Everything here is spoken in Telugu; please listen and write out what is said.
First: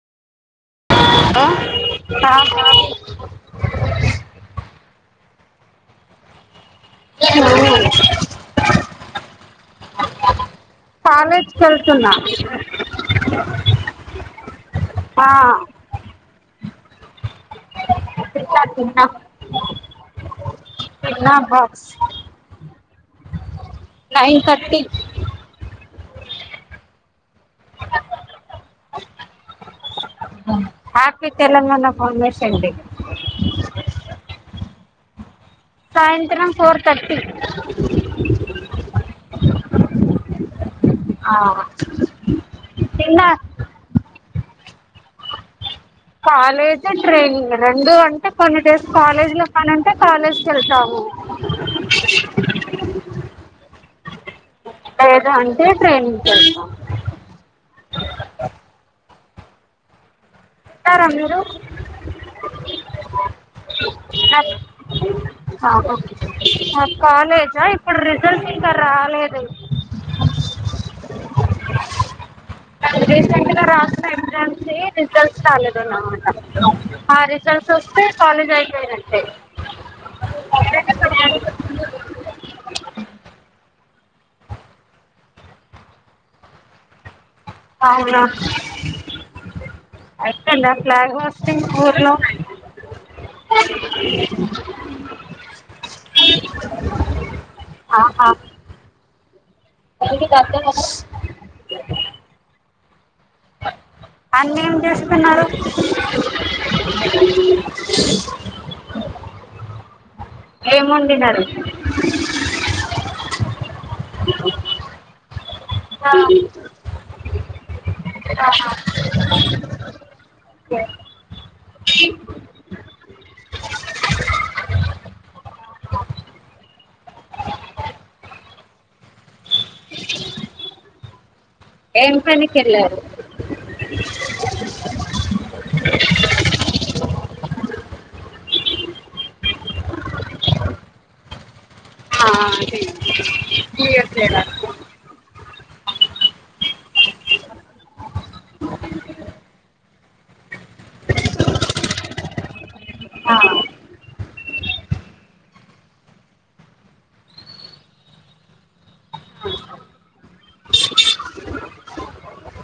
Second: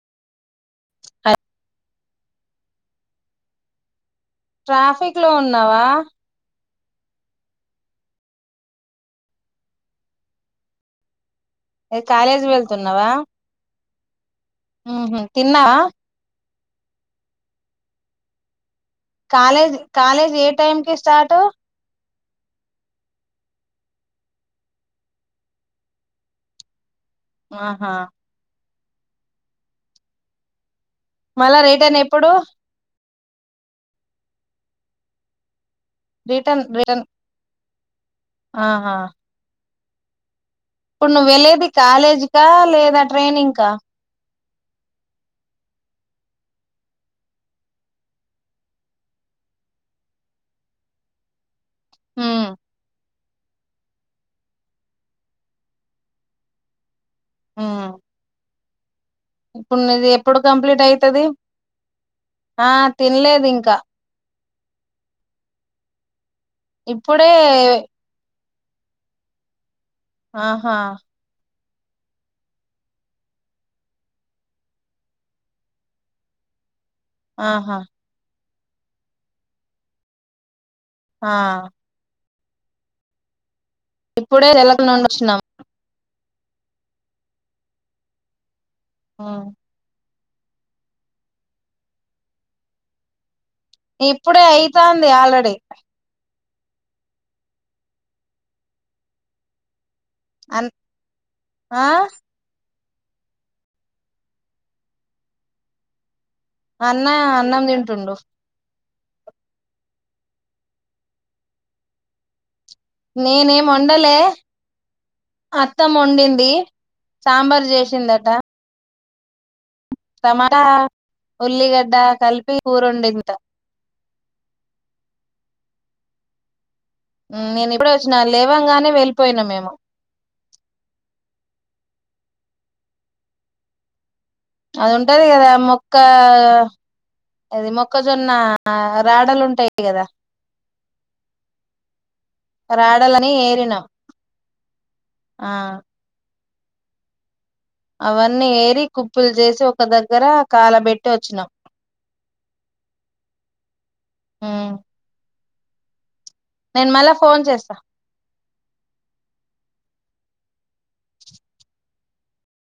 హలో ఆ స్వాతి ట్రాఫిక్ లో ఉన్నావా ఆ కాలేజ్కి వెళ్తున్నా కాలేజీ మ్ హు ఆ తిన్నావ తిన్న తిం కాలేజ్ కాలేజ్ ఏ టైంకిి తిన్నా స్టార్ట్ బాక్స్ నైన్ థర్టీ ఆహా హ్యాపీ మళ్ళా తెలంగాణ రిటర్న్ ఎప్పుడు ఫౌండేషన్ డే సాయంత్రం రిటర్న్ ఫోర్ రిటర్న్ తర్టీ ఆహా ఇప్పుడు నువ్వు ఆ వెళ్లేది కాలేజీకా లేదా తిన్నా ట్రైనింగ్కా కాలేజ్ ట్రైనింగ్ రెండు అంటే కొన్ని డేస్ కాలేజీ లో పనుంటే కాలేజ్ కేళ్తాము మ్ లే దంటే ట్రైనింకెళ్త మ్ ఆ ఇప్పుడు నిది ఎప్ ప్పుడు కంప్లీట్ అయితది మీరు ఆ తినలేదు ఇంకా మ ఇప్పుడే కాలేజా ఇప్పుడు రిజల్ట్ ఇంకా రాలేదు ఆహా రీసెంట్ గా రాసిన ఎగ్జామ్స్ ఈ రిజల్ రాలేదన్న మాట ఆ రిజల్ట్స్ ఆహా ఒస్తే కాలేజై పోయినట్టే ఆ ఇప్పుడే రేల్ల క్ నుండోచ్చినము అవునా ఆ అయిపో ఇందా ఫ్లాగ్ హోస్టింగ్ ఊర్లో ఇప్పుడే అయితంది ఆల్రెడీ ఆహ బైటి అన్ గద్దెలను ఆ అన్నేం చేస్తున్నారు అన్న అన్నం తింటుడు ఏమొండినారు నేనెం వండలే అత్తమొండింది సాంబార్ చేసిందట అ టమాట ఉుల్లిగడ్డ కలిపి కురోండిిందట మ్ నేను ఇప్పుడే వచ్చిన లేవంగానే వెళ్ళిపోయినం మేము ఏం పనికి ఎలావ్ అది ఉంటది కదా మొక్క అది మొక్కజొన్న రాడలు ఉంటాయి కదా ఆ రాడలని ఏరినాం సే ఎలా ఆ అవన్నీ ఏరి కుప్పులు చేసి ఒక దగ్గర కాలబెట్టి వచ్చినాం ఆ ఆ నేను మళ్ళా ఫోన్ చేస్తా